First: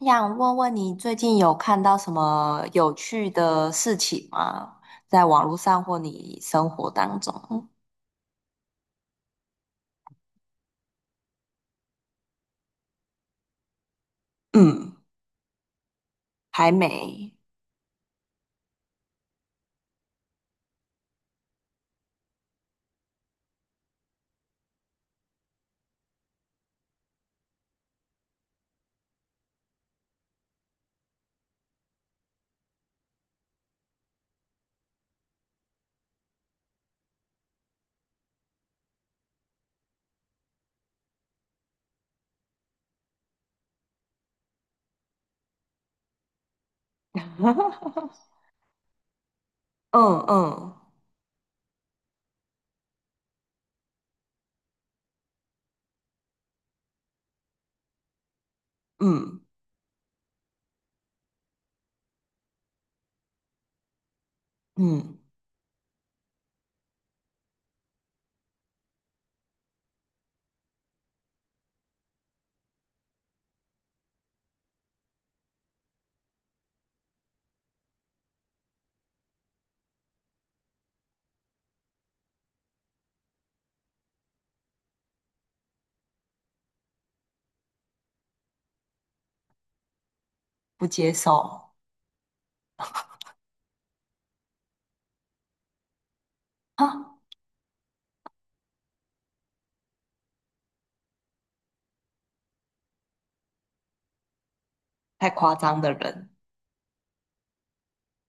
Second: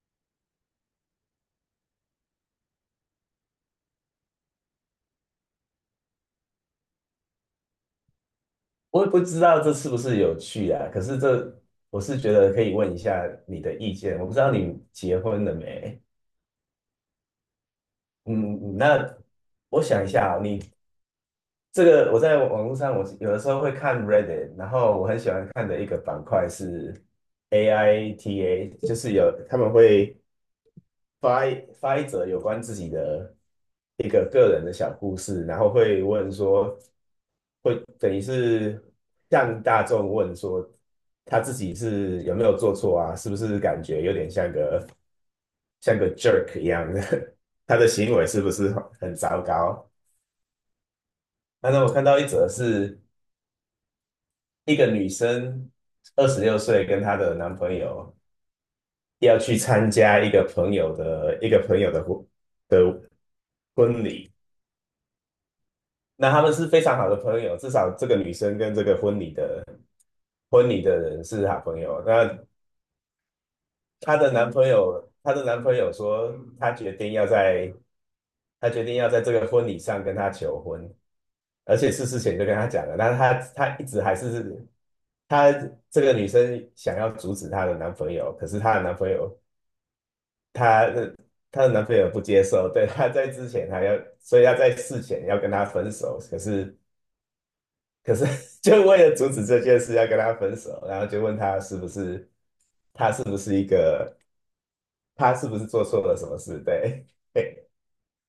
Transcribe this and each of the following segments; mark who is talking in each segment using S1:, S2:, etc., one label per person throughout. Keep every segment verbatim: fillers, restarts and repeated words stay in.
S1: 想问问你最近有看到什么有趣的事情吗？在网络上或你生活当中？
S2: 我也不知道这是不是有趣啊，可是这我是觉得可以问一下你的意见。我不知道你
S1: 嗯，
S2: 结婚了没？
S1: 还没。
S2: 嗯，那我想一下啊，你这个我在网络上，我有的时候会看 Reddit，然后我很喜欢看的一个板块是 A I T A，就是有他们会发一发一则有关自己的一个个人的小故事，然后会问说。会等于是向大众问说，他自己是有没有做错啊？是不是感觉有点像个像个 jerk 一样的？他的行为 是不是很糟糕？
S1: 嗯嗯
S2: 那那我看到一则是一个女生二十六岁，跟她的男朋友要
S1: 嗯
S2: 去参加一个朋友的一个朋友的婚的婚礼。
S1: 嗯，
S2: 那他们是非常好的朋友，至少这个女生跟这个婚礼的婚礼的人是好朋友。那她的男朋友，她的男朋友说，他决定要在，他决定要在这个婚礼上跟她求婚，而且是事前就跟她讲了，但是她她一直还是她这个女生想要阻止她的男朋友，可是她的男朋友，
S1: 不
S2: 她
S1: 接
S2: 的她的
S1: 受
S2: 男朋友不接受，对，她在之前还要，所以要在事前要跟她分手，可是
S1: 啊，
S2: 可是 就为了阻止这件事要跟她分手，然后就问她是不是，她是不是一个，
S1: 太
S2: 她是
S1: 夸
S2: 不是
S1: 张
S2: 做
S1: 的
S2: 错了什
S1: 人。
S2: 么事，对。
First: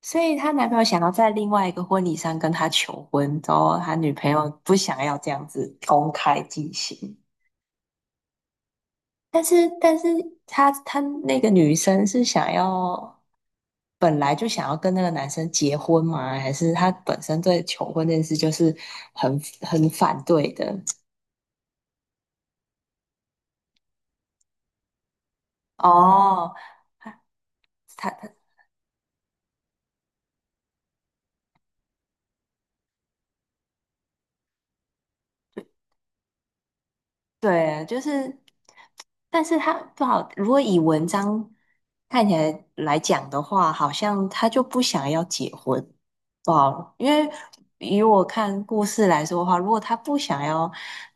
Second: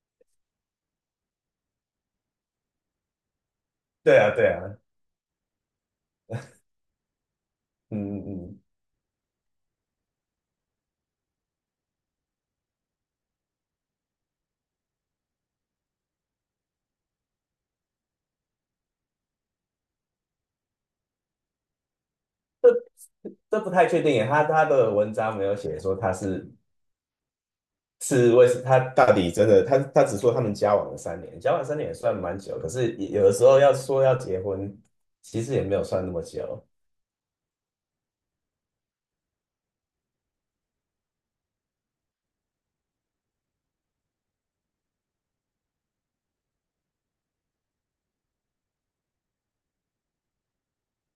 S1: 所以她男朋友想要在另外一个婚礼上跟她求婚，然后她女
S2: 对
S1: 朋
S2: 啊，对
S1: 友
S2: 啊，
S1: 不想要这样子公开进行。
S2: 嗯嗯嗯，
S1: 但是，但是她她那个女生是想要，本来就想要跟那个男生结婚吗？还是她本身对求婚这件事就是很很反对的？
S2: 这这不太确定耶，他他的文章没有写说他是
S1: 哦，她她
S2: 是为他到底真的，他他只说他们交往了三年，交往三年也算蛮久，可是也有的时候要说要结婚，其实也没有算那么久。
S1: 对，就是，但是它不好。如果以文章看起来来讲的话，好像他就不想要结婚，不好。因为以我看故事来说的话，如果他不想要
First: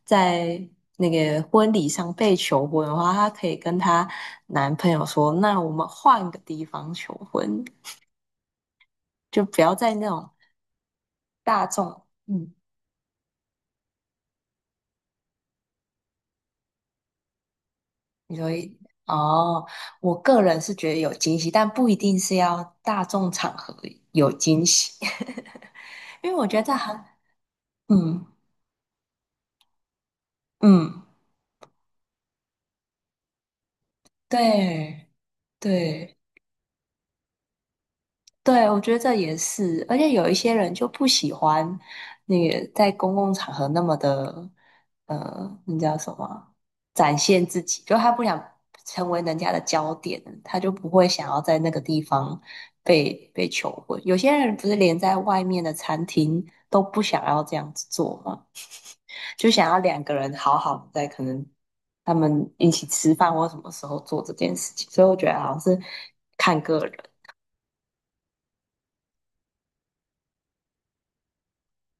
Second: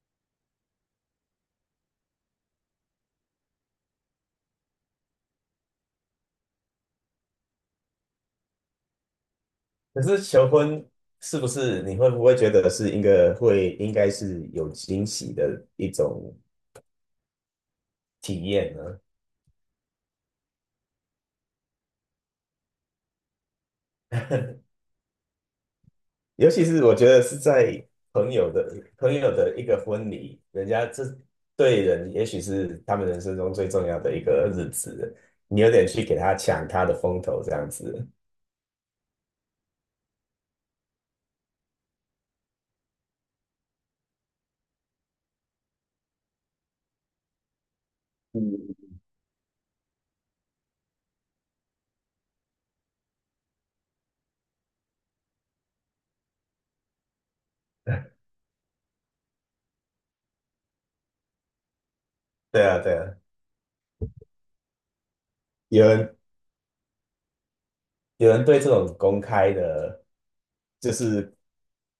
S1: 在那个婚礼上被求婚的话，她可以跟她男朋友说：“那我们换个地方求婚，就不要在
S2: 可
S1: 那
S2: 是
S1: 种
S2: 求婚是不
S1: 大
S2: 是你
S1: 众。”
S2: 会不会觉
S1: 嗯。
S2: 得是一个会应该是有惊喜的一种
S1: 你
S2: 体
S1: 说
S2: 验
S1: 一
S2: 呢？
S1: 哦，我个人是觉得有惊喜，但不一定是要大众场合有惊喜，因为我
S2: 尤
S1: 觉得
S2: 其
S1: 这
S2: 是我
S1: 很，
S2: 觉得是在
S1: 嗯
S2: 朋友的朋友的一个婚礼，人家
S1: 嗯，
S2: 这对人也许是他们人生中最重要的一个日
S1: 对
S2: 子，你有点去给
S1: 对。
S2: 他抢他的风头这样子。
S1: 对，我觉得这也是，而且有一些人就不喜欢那个在公共场合那么的，呃，那叫什么啊展现自己，就他不想
S2: 嗯，
S1: 成为人家的焦点，他就不会想要在那个地方被被求婚。有些人不是连在外面的餐厅都不想要这样子做吗？就想要两个人好好的在可能他们
S2: 对
S1: 一
S2: 啊，
S1: 起
S2: 对
S1: 吃
S2: 啊，
S1: 饭或什么时候做这件事情，所以我觉得好像是
S2: 有人
S1: 看个人。
S2: 有人对这种公开的，就是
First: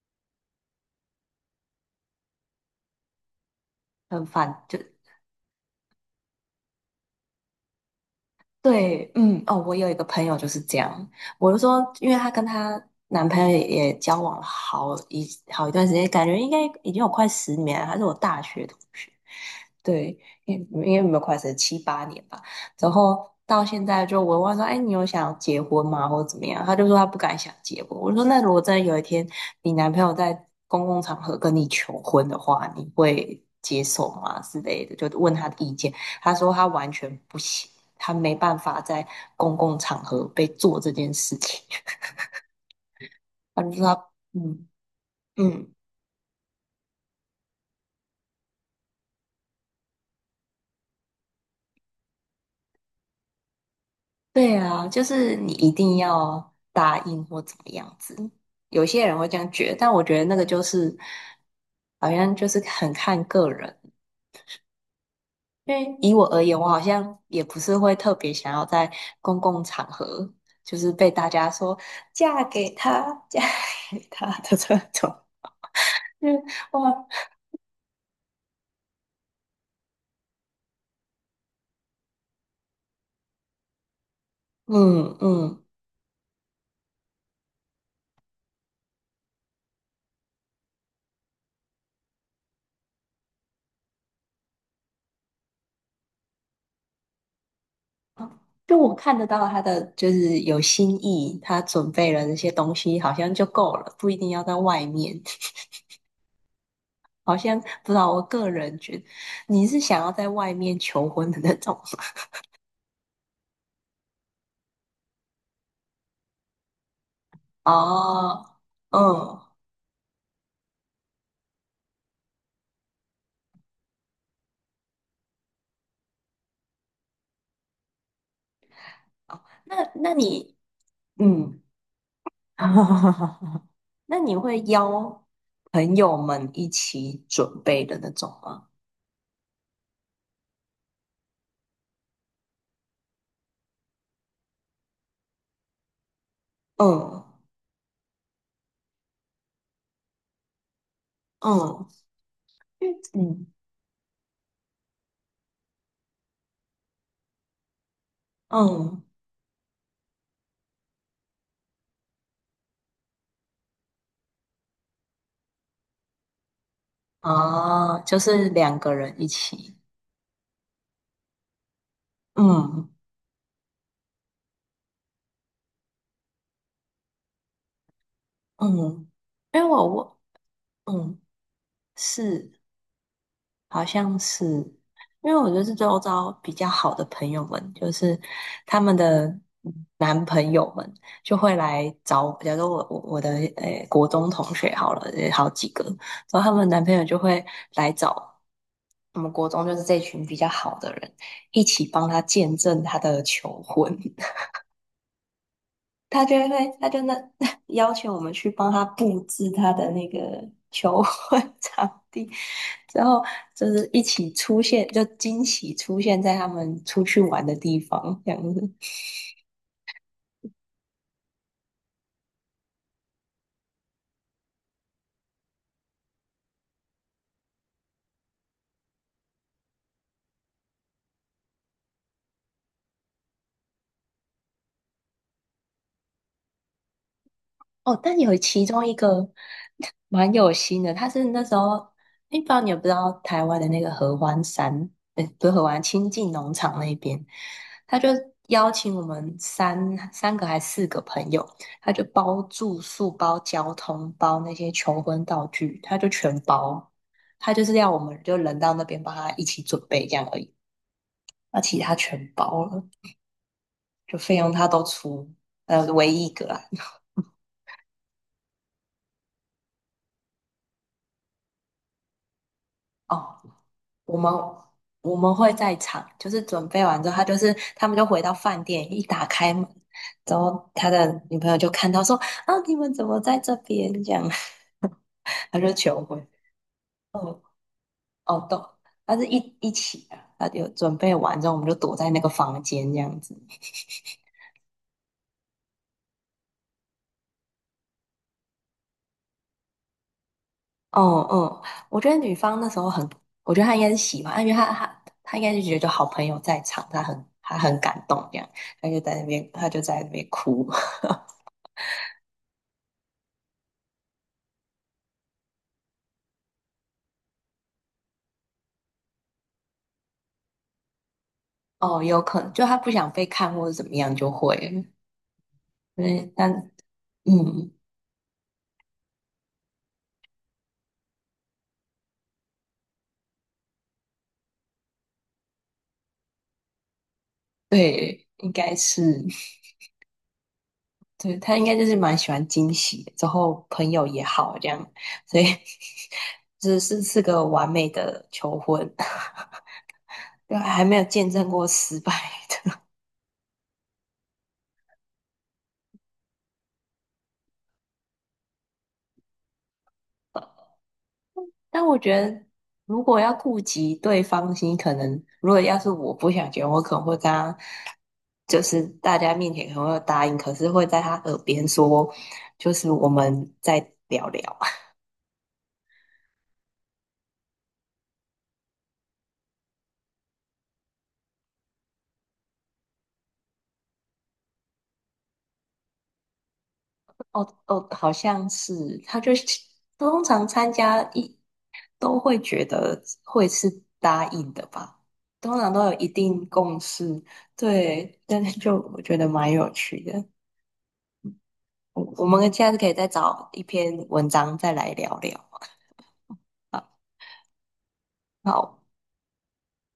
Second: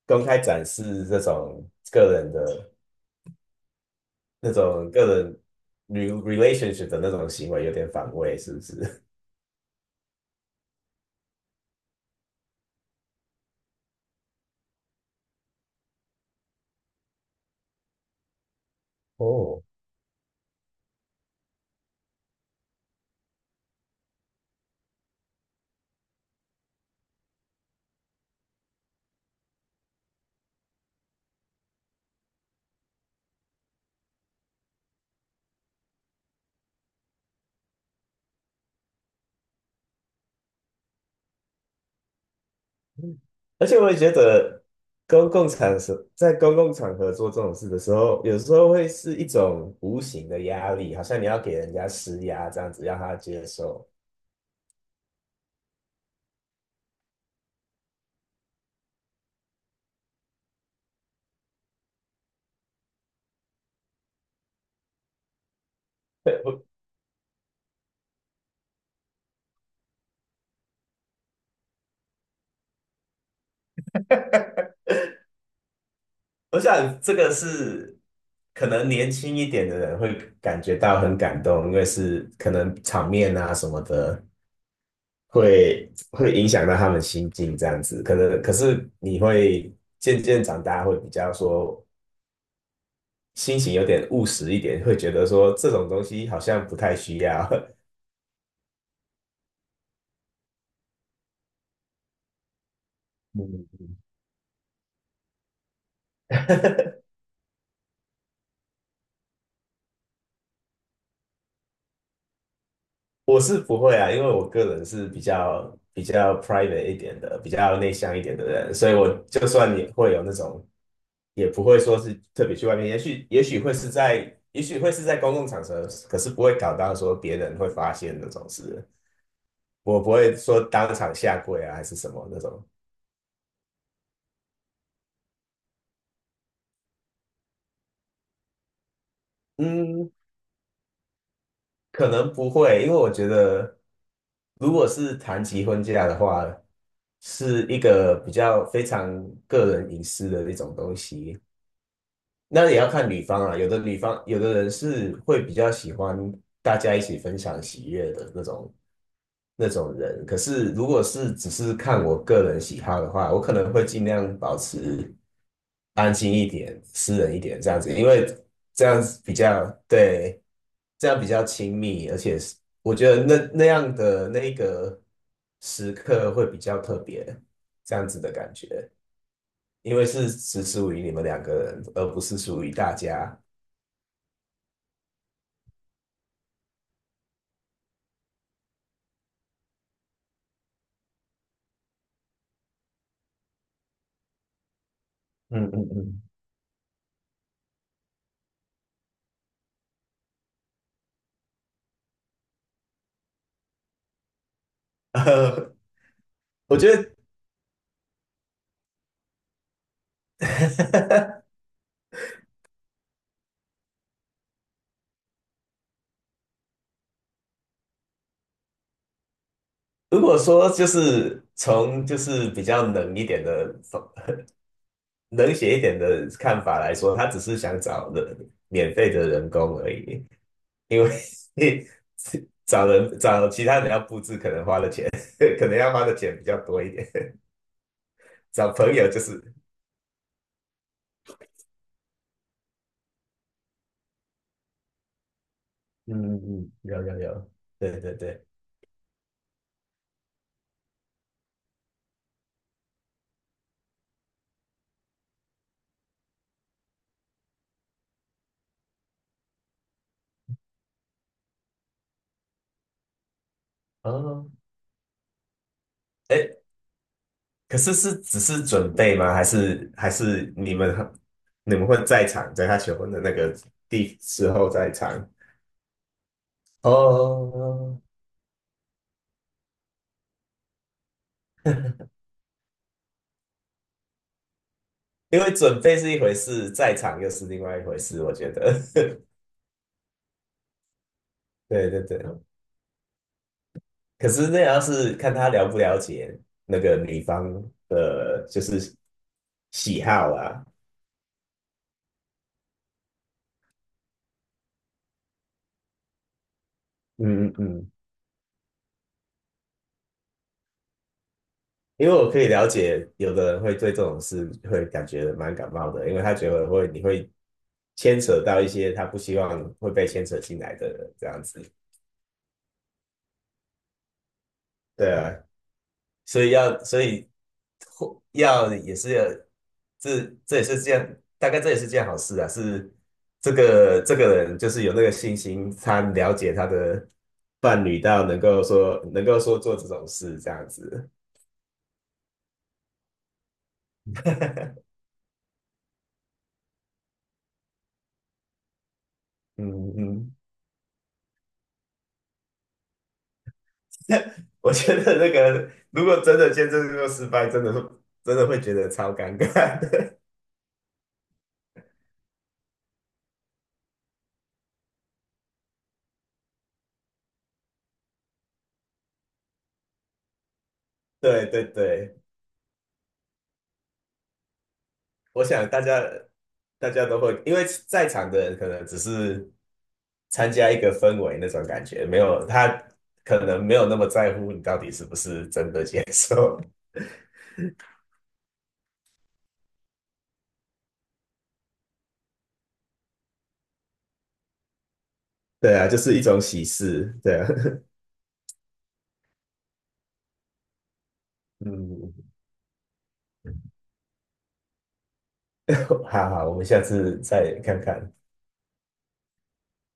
S2: 公开展示这种个人的
S1: 很
S2: 那
S1: 反，就
S2: 种个人 re- l a t i o n s h i p 的那种行为有点反胃，是不是？
S1: 对，嗯，哦，我有一个朋友就是这样，我就说，因为她跟她男朋友也也交往了好一好一段时间，感觉应该已经有快十年了，他是我大学同学，
S2: 哦，
S1: 对，因因为没有快十七八年吧，然后到现在就我问她说，哎，你有想要结婚吗，或者怎么样？他就说他不敢想结婚。我说，那如果真的有一天你男朋友在公共场合跟你求婚的话，你会接受吗？之类的，就问他的意见。他说他完全不行，他没办法在公共场合被做这件事情。他
S2: 而
S1: 就
S2: 且
S1: 说
S2: 我也
S1: 他，
S2: 觉得
S1: 嗯
S2: 公共
S1: 嗯，
S2: 场所在公共场合做这种事的时候，有时候会是一种无形的压力，好像你要给人家施压这样子，让他接受。
S1: 对啊，就是你一定要答应或怎么样子。有些人会这样觉得，但我觉得那个就是好像就是很看个人。因为以我而言，我好像也不是会特别想要在公共场合，就是被大家说嫁给他，嫁给他的这种。就是
S2: 我
S1: 哇，
S2: 想这个是可能年轻一点的人会感觉到很感动，因为是可能场面啊什么的
S1: 嗯嗯，
S2: 会会影响到他们心境这样子。可能可是你会渐渐长大，会比较说心情有点务实一点，会觉得说这种东西好像不太需要。
S1: 就我看得到他的就是有心意，他准备了那些东西，好像就够
S2: 嗯
S1: 了，不一定要在外面。好像不知道，我个人觉得你是想要在外面求婚的那种吗？
S2: 我是不会啊，因为我个人是比较比较 private 一点的，比 较内向一点
S1: 哦，
S2: 的人，所以
S1: 嗯，
S2: 我就
S1: 哦，
S2: 算你会有那种，也不会说是特别去外面，也许也许会是在，也许会是在公共场合，可是不会搞到说别人会发现那种事，
S1: 那
S2: 我不
S1: 那
S2: 会
S1: 你，
S2: 说当场下
S1: 嗯，
S2: 跪啊还是什么那种。
S1: 那你会邀朋友们一起准备的那种吗？
S2: 嗯，可能不会，因为我觉得，如果是谈及婚嫁的话，
S1: 嗯
S2: 是一个比较非常个人隐私的一种东西，
S1: 嗯
S2: 那也要看女方
S1: 嗯
S2: 啊，有的女方，有的人是会比较喜欢大家一起分享喜悦的那种
S1: 嗯，
S2: 那种人。可是如果是只是看我个人喜好的话，我可能会尽量保持安静一点、私人一点这样子，
S1: 哦，
S2: 因
S1: 就
S2: 为
S1: 是两
S2: 这
S1: 个
S2: 样
S1: 人
S2: 子
S1: 一
S2: 比较
S1: 起，
S2: 对，这样比较亲密，而且是
S1: 嗯。
S2: 我觉得那那样的那个时刻会比较特别，这样子的感觉。
S1: 嗯，因为我
S2: 因为
S1: 我
S2: 是只属于你
S1: 嗯
S2: 们两个人，而不是
S1: 是
S2: 属于大家。
S1: 好像是，因为我就是周遭比较好的朋友们，就是他们的男朋友们就会来找我，假如说我我我的诶、国中同学好了，也好几
S2: 嗯
S1: 个，
S2: 嗯嗯，
S1: 然后他们男朋友就会来找我们国中就是这群比较好的人一起帮他见证他的求婚，
S2: 呃，
S1: 他就
S2: 我
S1: 会，他
S2: 觉
S1: 就
S2: 得
S1: 那 要求我们去帮他布置他的那个求婚 场地，之后就是一起出现，就惊喜出现在他们出去玩的地方，这样子。
S2: 如果说就是从就是比较冷一点的、冷血一点的看法来说，他只是想找人免费的人工而已，因为 找人找其他人要布置，可能花的钱 可能要花的钱比较多一点。
S1: 哦，但有其
S2: 找
S1: 中一
S2: 朋友就
S1: 个
S2: 是，
S1: 蛮有心的，他是那时候，诶不知道你有不知道台湾的那个合欢山，呃，不是合欢，清
S2: 嗯
S1: 境
S2: 嗯
S1: 农
S2: 嗯，
S1: 场那
S2: 有有
S1: 边，
S2: 有，
S1: 他
S2: 对
S1: 就
S2: 对对，
S1: 邀请我们三三个还四个朋友，他就包住宿、包交通、包那些求婚道具，他就全包，他就是要我们就人到那边帮他一起准备这样而已，那其他全包了，就费
S2: 哦，
S1: 用他都出，呃，唯一一个
S2: 哎，
S1: 啦。
S2: 可是是只是准备吗？还是还是你们你们会在场，在他求婚的那
S1: 哦，
S2: 个
S1: 我
S2: 地
S1: 们
S2: 时候在场？
S1: 我们会在场，就是准备完之后，他就是他们
S2: 哦，
S1: 就回到饭店，一打开门，然后他的女朋友就看到说：“啊，你们怎么在这边？”这样，
S2: 因为
S1: 他就
S2: 准备
S1: 求
S2: 是一
S1: 婚。
S2: 回事，在场又是另外一回事，我
S1: 哦，
S2: 觉
S1: 都，
S2: 得。
S1: 他是一一起的，他就准备完之后，我们就
S2: 对
S1: 躲
S2: 对
S1: 在
S2: 对，
S1: 那个房间这样子。
S2: 可是那也要是看他了不了解那个女方的，就是喜好啊。
S1: 哦，哦，我觉得女方那时候很，我觉得她应该是喜欢，因为她她她应该是觉得好朋友在场，她很
S2: 嗯嗯
S1: 她很
S2: 嗯。
S1: 感动这样，她就在那边她就在那边哭。
S2: 因为我可以了解，有的人会对这种事会感觉蛮感冒的，因为他觉得会你会牵扯到一些他不希望会被牵扯进来的人这样子。
S1: 哦，有可能就他不想被看或者怎么样就会了，
S2: 对啊，
S1: 对，
S2: 所
S1: 但
S2: 以要所以
S1: 嗯，
S2: 或要也是要这这也是件大概这也是件好事啊。是这个这个人就是有那个信心，他了解他的伴侣到
S1: 对，
S2: 能
S1: 应
S2: 够
S1: 该是，
S2: 说能够说做这种事这样子。
S1: 对，他应该就是蛮喜欢惊喜的之后朋友也好这样，所以 只是是个完美的求婚，
S2: 嗯嗯。
S1: 对，还没有见证过失败的。
S2: 我觉得那个如果真的见证这个失败，真的真的会觉得超尴尬的
S1: 但我觉得，如果要顾及对方心，可能如果要是我不想结婚，我可能会跟他，就是大家面前可能会答应，可是会在他 耳
S2: 对对
S1: 边说，
S2: 对，
S1: 就是我们再聊聊。
S2: 我想大家大家都会，因为在场的人可能只是参加一个氛围那种感觉，没有他可能没有那么在乎你到底是不是真的接受。
S1: 哦哦，好像是，他就通常参加一都会觉得会是答应的吧，通 常
S2: 对
S1: 都
S2: 啊，
S1: 有
S2: 就
S1: 一
S2: 是一种
S1: 定
S2: 喜
S1: 共
S2: 事。
S1: 识。
S2: 对啊，
S1: 对，但是就我觉得蛮有趣的。我我
S2: 嗯，
S1: 们下次可以再找一篇文章再来聊聊。
S2: 好好，我们下
S1: 好，
S2: 次再看看。
S1: 好